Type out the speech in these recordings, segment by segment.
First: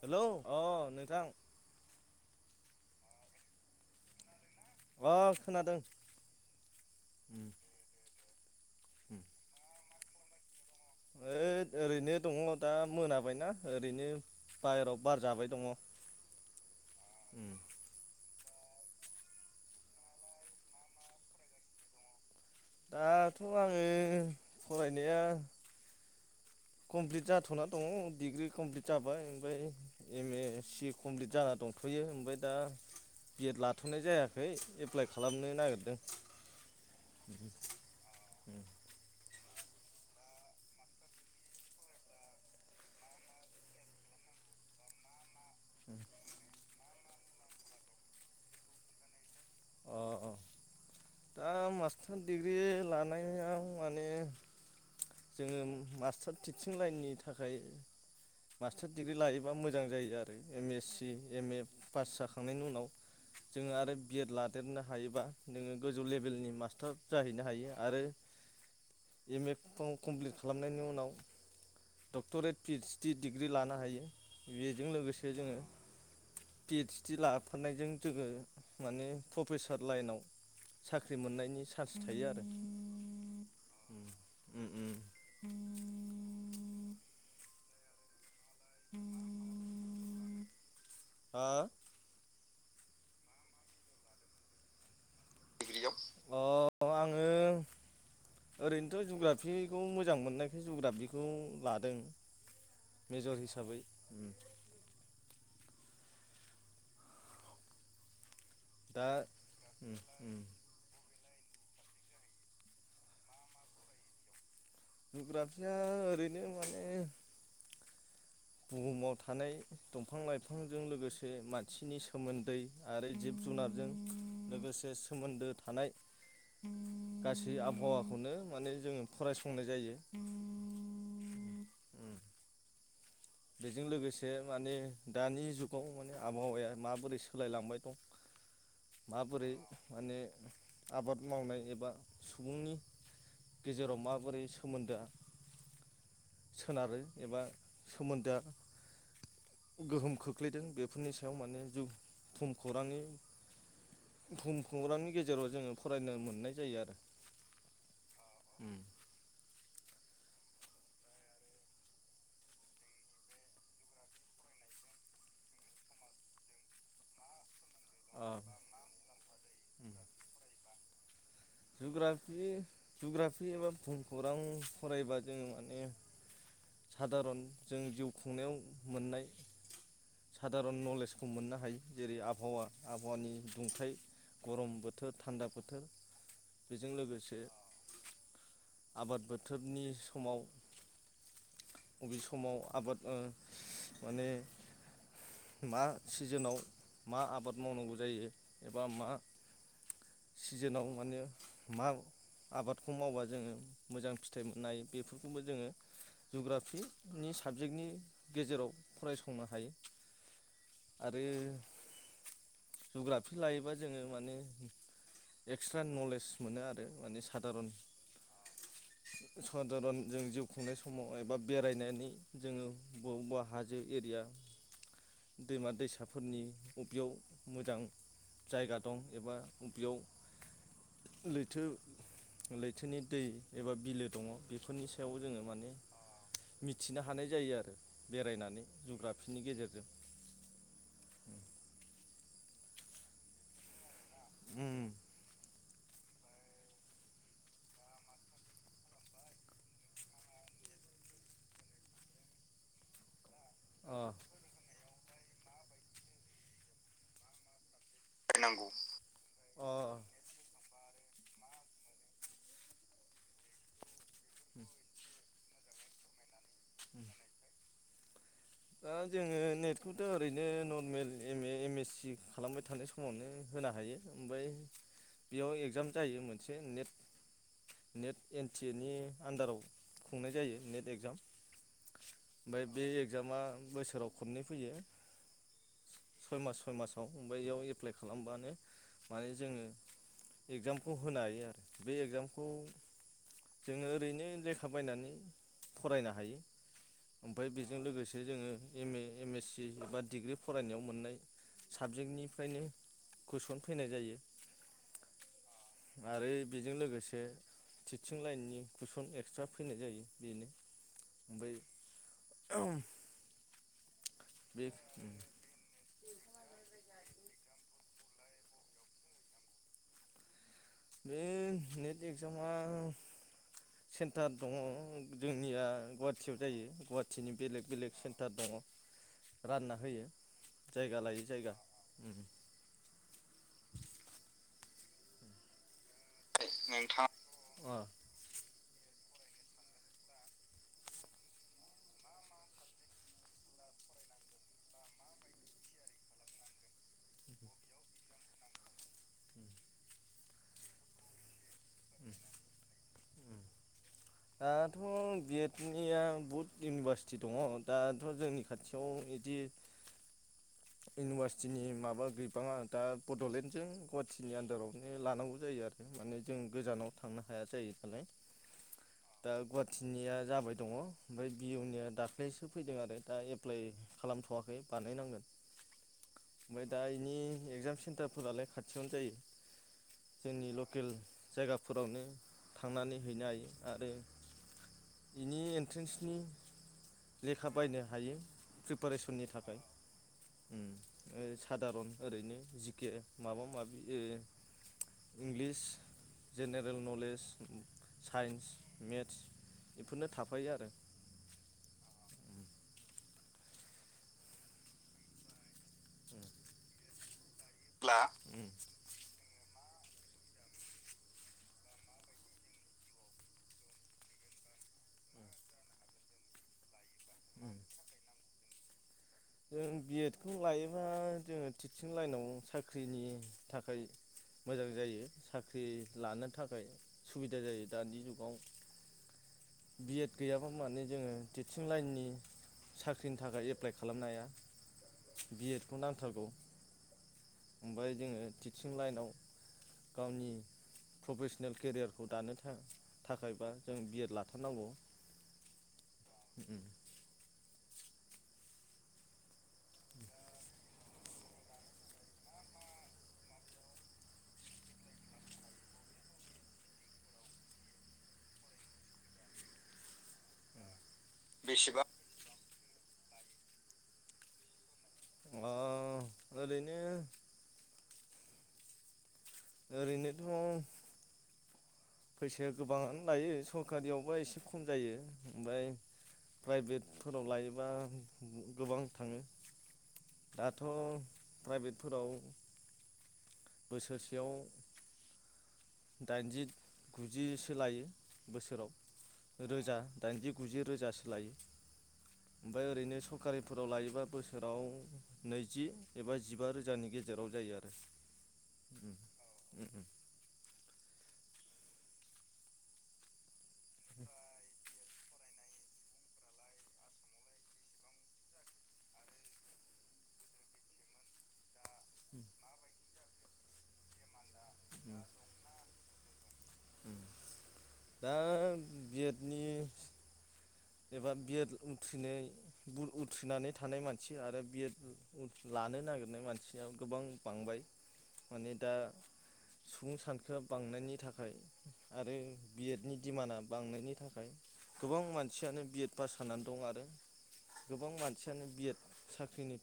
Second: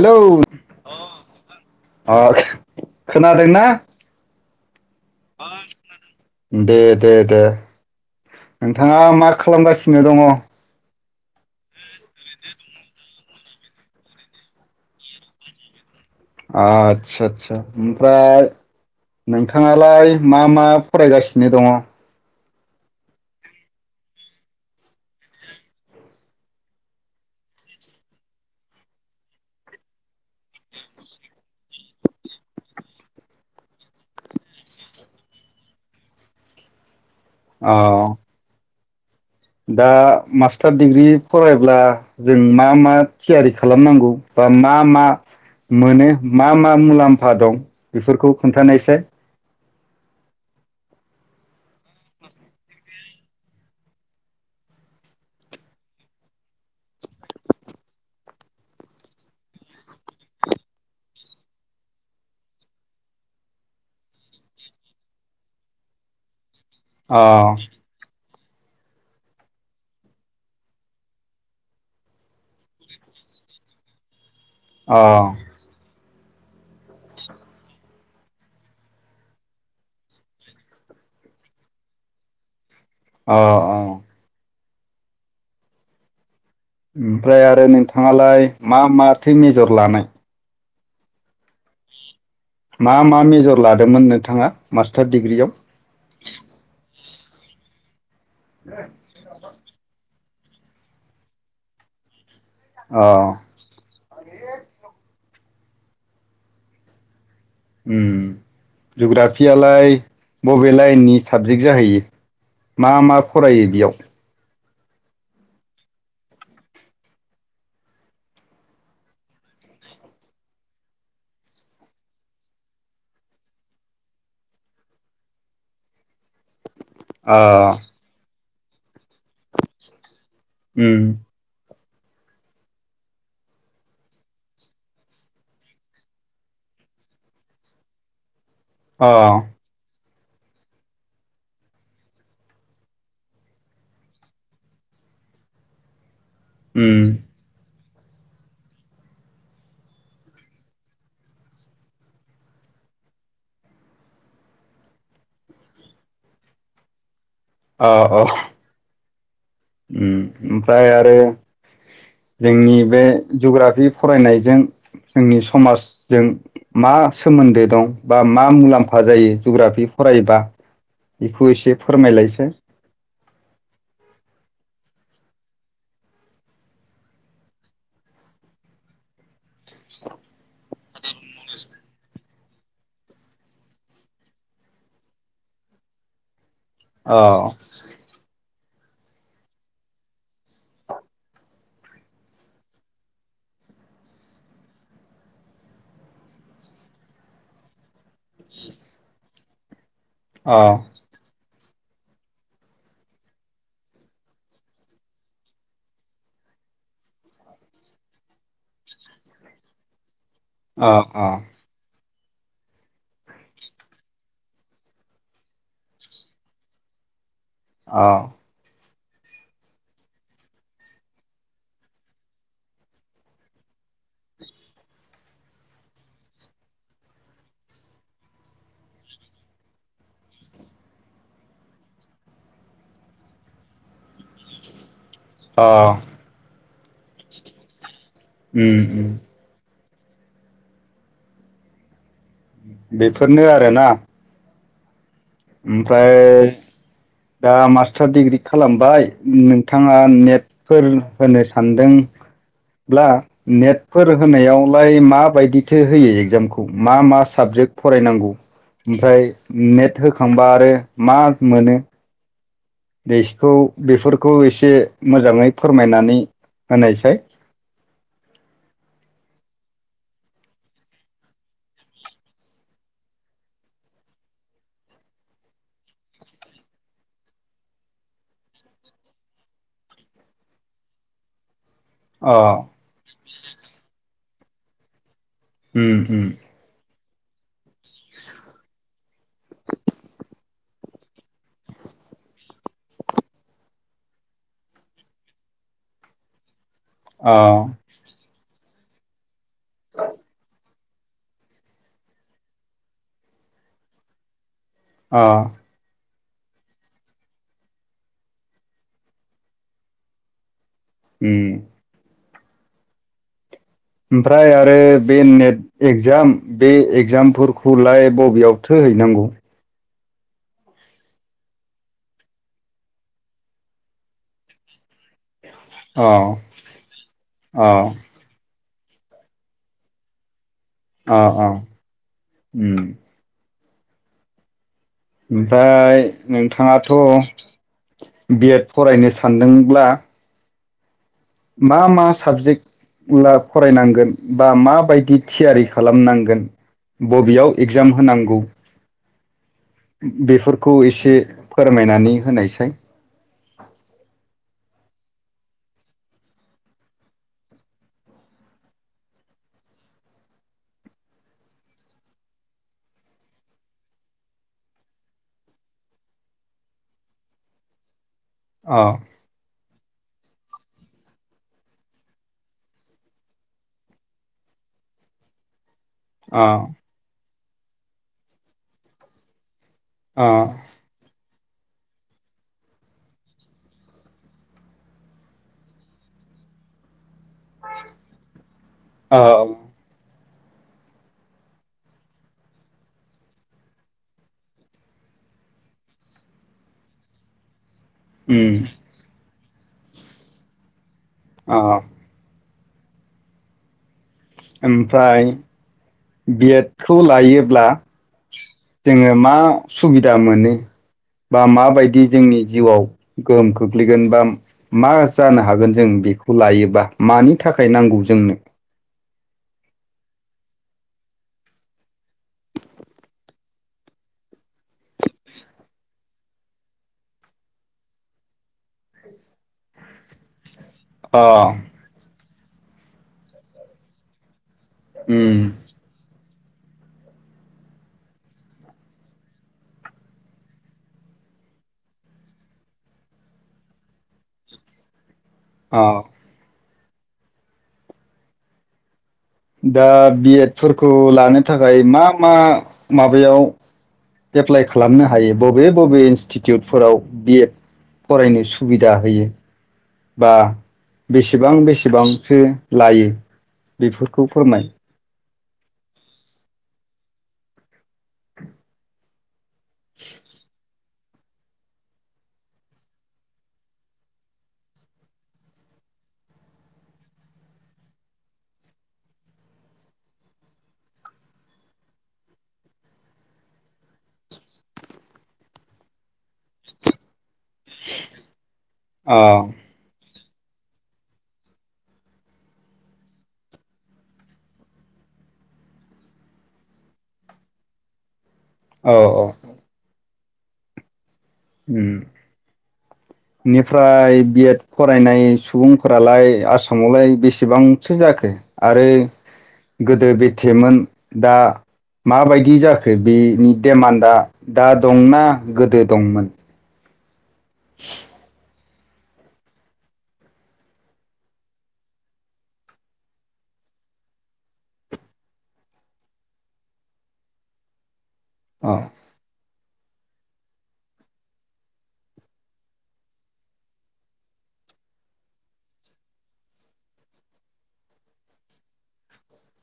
Hello अ नोंथां खोनादोंना? अ खोनादों [inaudible] दे दे दे नोंथाङा मा खालामगासि सिनो दङ हैद ओरैनो दङ दा मोनाबायना ओरैनो बायेरायाव बार जाबाय दङ आतसा आतसा ओमफ्राय नोंथाङालाय मा मा फरायगासिनो दङ? दाथ' आङो फरायनाया कमप्लिट जाथ'ना दङ डिग्रि कमप्लिट जाबाय ओमफ्राय एम ए सि कमप्लिट जाना दंथ'यो ओमफ्राय दा बिएड लाथ'नाय जायाखै एप्लाइ खालामनो नागिरदों अ दा मास्टार दिग्रि फरायब्ला जों मा मा थियारि खालामनांगौ बा मा मा मोनो मा मा मुलाम्फा दं बेफोरखौ खोन्थानायसाय अ अ दा मास्टार डिग्रि लानाया माने जोंडो मास्टार थिंसिं लायननि थाखाय मास्टार डिग्रि लानायोबा मोजां जायो आरो M A C M A फास जाखांनायनि उनाव जोङो आरो बि इद लादेरनो हायोब्ला नोंङो गोजौ लेबेलनि मास्टार अ जाहैनो हायो आरो एम ए ख-खमप्लिथ खालामनायनि उनाव दकथरेद पि एइस दि दिग्रि लानो हायो बेजों अ लोगोसे जोङो पि एदस डि लाफानायजों जोङो माने प्रफेसर लाइनाव साख्रि मोननायनि चान्स थायो आरो अ औ उम उम ओमफ्राय आरो नोंथाङालाय मा माथो मेजर लानाय? हा मा मा मेजर लादोंमोन नोंथाङा मा थार दिग्रियाव? ओं ओरैनोथ' जुग्राफिखौ मोजां मोननाय जुग्राफिखौ लादों। अ मेजर हिसाबै। उम। दा जुग्राफियालाय उम उम बबे लाइननि? साबजेक्ट जाहैयो मा मा फरायो बेयाव? जुग्राफिया ओरैनो माने बुहुमाव थानाय दंफां लाइफांजों लोगोसे मानसिनि सोमोन्दै आरो जिब जुनारजों लोगोसे सोमोन्दो थानाय अ गासै आबहावाखौनो माने जोङो फरायसंनाय जायो। उम। उम बेजों लोगोसे माने दानि जुगाव माने आबहावाया माबोरै सोलायलांबाय दं अ माबोरै माने आबाद मावनाय एबा सुबुंनि गेजेराव माबोरै सोमोन्दोआ सोनारो उम एबा सोमोन्दोआ गोहोम खोख्लैदों बेफोरनि सायाव माने जुफ भुम खौरांनि भुम खौरांनि गेजेराव जोङो फरायनो मोननाय जायो आरो। अ अ। ओम ओमफ्राय आरो जोंनि बे जुग्राफि फरायनायजों जोंनि समाजजों मा सोमोन्दो दं बा ओ मा मुलाम्फा जायो जुग्राफि फरायोबा बेखौ एसे जुग्राफि फोरमायलायसाय। जुग्राफि एबा भुम खौरां फरायबा जोङो माने सादारन जों जिउ खुंनायाव मोननाय सादारन नलेजखौ मोननो हायो। जेरै आबहावा आबहावानि दुंथाइ गरम बोथोर, थान्दा बोथोर बेजों अ लोगोसे आबाद बोथोरनि समाव बबे समाव आबाद ओ माने मा सिजोनाव मा आबाद मावनांगौ जायो एबा मा अ सिजोनाव माने मा आबादखौ मावबा जोङो मोजां फिथाइ मोननो हायो। बेफोरखौबो जोङो जुग्राफिनि साबजेक्टनि गेजेराव फरायसंनो हायो। अ आरो अ। जुग्राफि लायोबा जोङो माने एक्सट्रा नलेज मोनो आरो माने स सादारन अ सधारन जों जिउ खुंनाय समाव एबा बेरायनायनि जोङो बबावबा हाजो एरिया दैमा दैसाफोरनि बबेयाव मोजां जायगा दं एबा बबेयाव लैथो लैथोनि दै एबा बिलो दङ' बेफोरनि सा अ। मिथिनो हानाय जायो आरो। बेरायनानै उम उम जुग्राफिनि गेजेरजों। बेफोरनो आरोना? उम ओमफ्राय दा मास्टार डिग्रि खालामबाय नोंथांङा नेटफोर होनो सानदोंब्ला अ नेटफोर होनायाव फाय माबायदिथो होयो एग्जामखौ मा मा साबजेक्ट फरायनांगौ ओमफ्राय अ नेट थामबा आरो मा मोनो बेसखौ बेफोर खौ एसे मोजांङै फोरमायनानै होनायसाय दा जोंङो नेटखौथ' ओरैनो normal M A M S C खालामबाय थानाय समावनो होनो हायो। ओमफाय बेयाव एगजाम जायो मोनसे net net N T A नि आन्दाराव खुंनाय जायो नेट एग्जाम। अ बाय बे एगजामा बोसोराव खननै फैयो। उम उम याव ओमबाय बेयाव एप्लाइ खालामबानो माने जोंङो इगजामखौ होनो हायो आरो। बे एग्जामखौ जोंङो ओरैनो लेखा बायनानै फरायनो हायो। अ ओमफ्राय बेजों लोगोसे जोंङो एम ए एम एस दि एबा डिग्रि फरायनायाव मोननाय साबजेक्टनिफ्रायनो कुइसन फैनाय जायो। अ आरो बेजों लोगोसे टिटचिं लाइननि कटुइसन एक्सट्रा फैनाय जायो बेनो उम ओमफ्राय [unintelligible] ओमफ्राय बे आरो बे नेट एग्जाम बे एग्जाम फोरख हुलाय बबेयाव थोहैनांगौ? बे नेट एक्जामा सेन्टार दंङ। जोंनिया अ गुवाहाटियाव जायो गुवाहाटिनि बेलेग अ बेलेग सेन्टार दंङ। रानना होयो। जायगा अ लायै अ जायगा उम ओमफ्राय अ नोंथाङाथ' बिएद फरायनो सा सानदोंब्ला मा मा साबजेक्ट उला फरायनांगोन बा माबायदि थियारि खालामनांगोन बबेयाव एग्जाम होनांगौ बेफोरखौ एसे फोरमायनानै होनायसाय दाथ' बिटनिया बहुद इउनिभारसिटि दंङ दाथ' जोंनि खाथियाव ब इदि इउनिभारसिटिनि माबा गैबाङा दा बड'लेण्डजों गुवाहाटिीनि आन्दारावनो लानांगौ जायो आरो माने जों गोजानाव थांनो हाया जायो नालाय। अ दा गुवाहाटि। स्निया जाबाय दङ ओमफ्राय बि बि इउ निया दाख्लैसो फैदों आरो दा एप्लाइ खालामथ'वाखै बानायनांगोन। अ ओमफ्राय दा इनि। एगजाम सेन्टारफोरालाय खाथियावनो जायो। अ जोंनि लकेल। जायगाफोरावनो थांनानै हैनो हायो आरो बेनि एन्ट्रेन्सनि लेखा बायनो हायो। औ प्रिपारेसननि थाखाय। सादारन ओरैनो जिके माबा माबि English general knowledge. Science um maths. बेफोरनो थाफायो आरो। औ। ओमफ्राय बिएड खौ लायो। उम जोङो। मा सुबिदा मोनो बा माबायदि जोंनि जिउआव गोहोम खोख्लैगोन बा मा जानो हागोन जों बेखौ लायोबा। मानि थाखाय नांगौ जोंनो। जों बिएड खौ लायोबा जोङो टिचं लाइनाव साख्रिनि थाखाय मोजां जायो साख्रि लानो थाखाय सुबिदा जायो दानि जुगाव बिएड गैयाब्ला। नानै जोङो अ टिस्चिं लाइननि। साख्रिनि थाखाय एप्लाइ खालाम। खालामनो हाया। उम बि एड खौ नांथारगौ। ओमफ्राय जोङो टिचं लाइनाव गावनि प्रफेसनेल केरियारखौ दानो थाखायबा जों बिएड लाथारनांगौ। औ। दा बिएड फोरफोरखौ लानो थाखाय मा मा माबायाव एप्लाइ खालामनो हायो बबे बबे इन्स्टिटिउटफोराव बिएड फरायनो सुबिदा होयो। बा। बेसेबां बेसेबांसो लायो बेफोरखौ फोरमाय अ ओरैनो। ओरैनोथ' [inaudible] फैसाया गोबाङानो लायो सरखारियावबो एसे खम जायो ओमफ्राय प्राइभेटफोराव लायोबा गोबां थाङो दाथ' प्राइभेटफोराव। बोसोरसेयाव। दाइनजि गुजि। लायो अ बोसोराव रोजा दाइनजि। गुजि रोजासो लायो ओमफ्राय ओरैनो सरकारिफोराव लायोबा बोसोराव नैजि एबा जिबा रोजानि गेजेराव जायो आरो। औ औ। ओम बेनिफ्राय बिएड फरायनाय सुबुंफोरालाय आसामावलाय बेसेबांसो जाखो आरो गोदो बेथेमोन दा माबायदि जाखो बिनि डेमान्डआ दा दंना गोदो दंमोन। दा बिएड नि एबा बिएदथ्रिनाय उथ्रिनानै थानाय मानसि आरो बिएड लानो नागिरनाय मानसिया गोबां बांबाय। मानि अ दा सुबुं सानखोआ बांनायनि थाखाय आरो। बिएड नि दिडिमान्डआ बांनायनि थाखाय गोबां मानसियानो बि एड पास जानानै दं आरो गोबां मानसियानो बिएड साख्रिनि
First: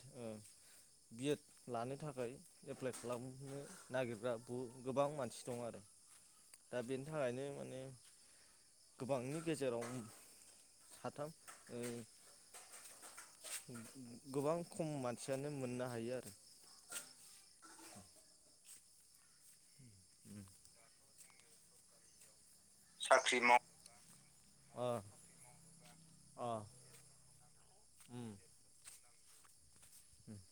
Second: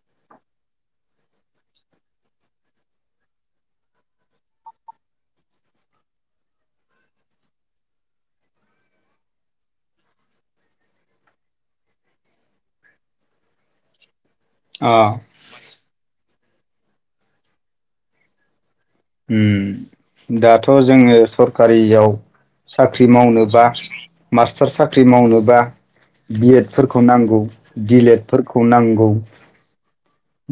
बि एड लानो थाखाय एप्लाइ खालामनो नागिरग्रा बहु गोबां मानसि दं आरो दा बेनि थाखायनो माने। गोबांनि गेजेराव साथाम ओ गोबां अ खम मानसियानो मोननो हायो आरो ओम दाथ जोङो सरखारियाव साख्रि मावनोबा मास्टार अ साख्रि मावनोबा अ बिएडफोरखौ नांगौ दि लेड उम फोरखौ नांगौ।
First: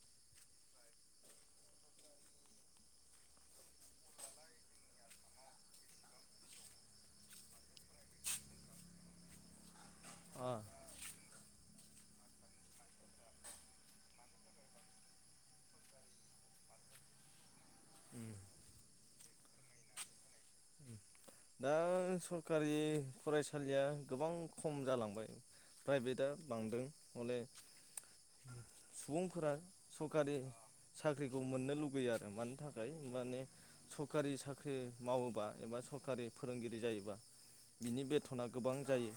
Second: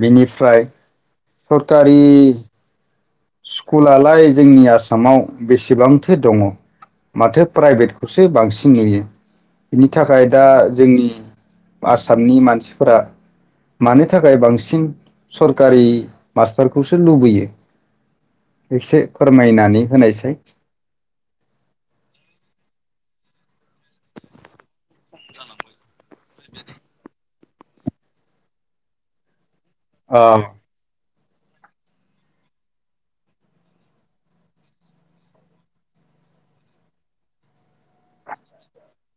बिनिफ्राय सरकारि स्कुलालाय जोंनि आसामाव बेसेबांथो दङ माथो प्राइभेटखौसो बांसिन नुयो बिनि थाखाय दा अ जोंनि आसामनि मानसिफोरा मानो थाखाय बांसिन सरखारि मास्टारखौसो लुबैयो एसे फोरमायनानै होनायसाय दा सरखारि फरायसालिया गोबां खम जालांबाय प्राइभेटआ बांदों हले सुबुंफोरा अ सकारारि साख्रिखौ मोननो लुगैयो आरो मानि थाखाय माने सरखारि साख्रि मावोबा एबा सरकारि। फोरोंगिरि जायोबा बिनि बेथना गोबां जायो।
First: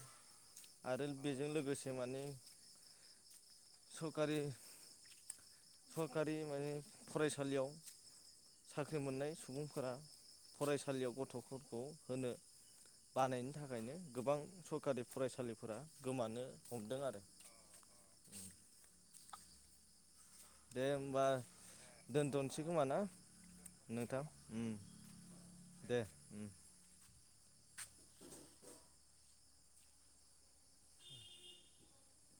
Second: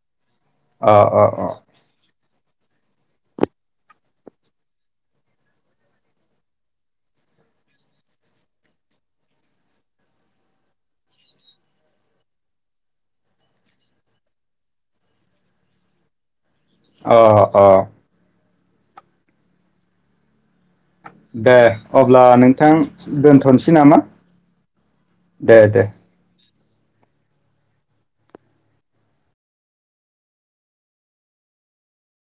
आरो अ बेजों लोगोसे माने। सरकारि सरकारि माने फरायसालियाव साख्रि मोननाय सुबुंफोरा फरायसालियाव गथफोरखौ होनो बानायनि थाखायनो गोबां सरखारि फरायसालिफोरा गोमानो हमदों अ आरो अ औ दे होमबा दे अब्ला दोनथ'नोसै नोंथां खोमा ना दोनथ नोसै नामा नोंथां उम दे दे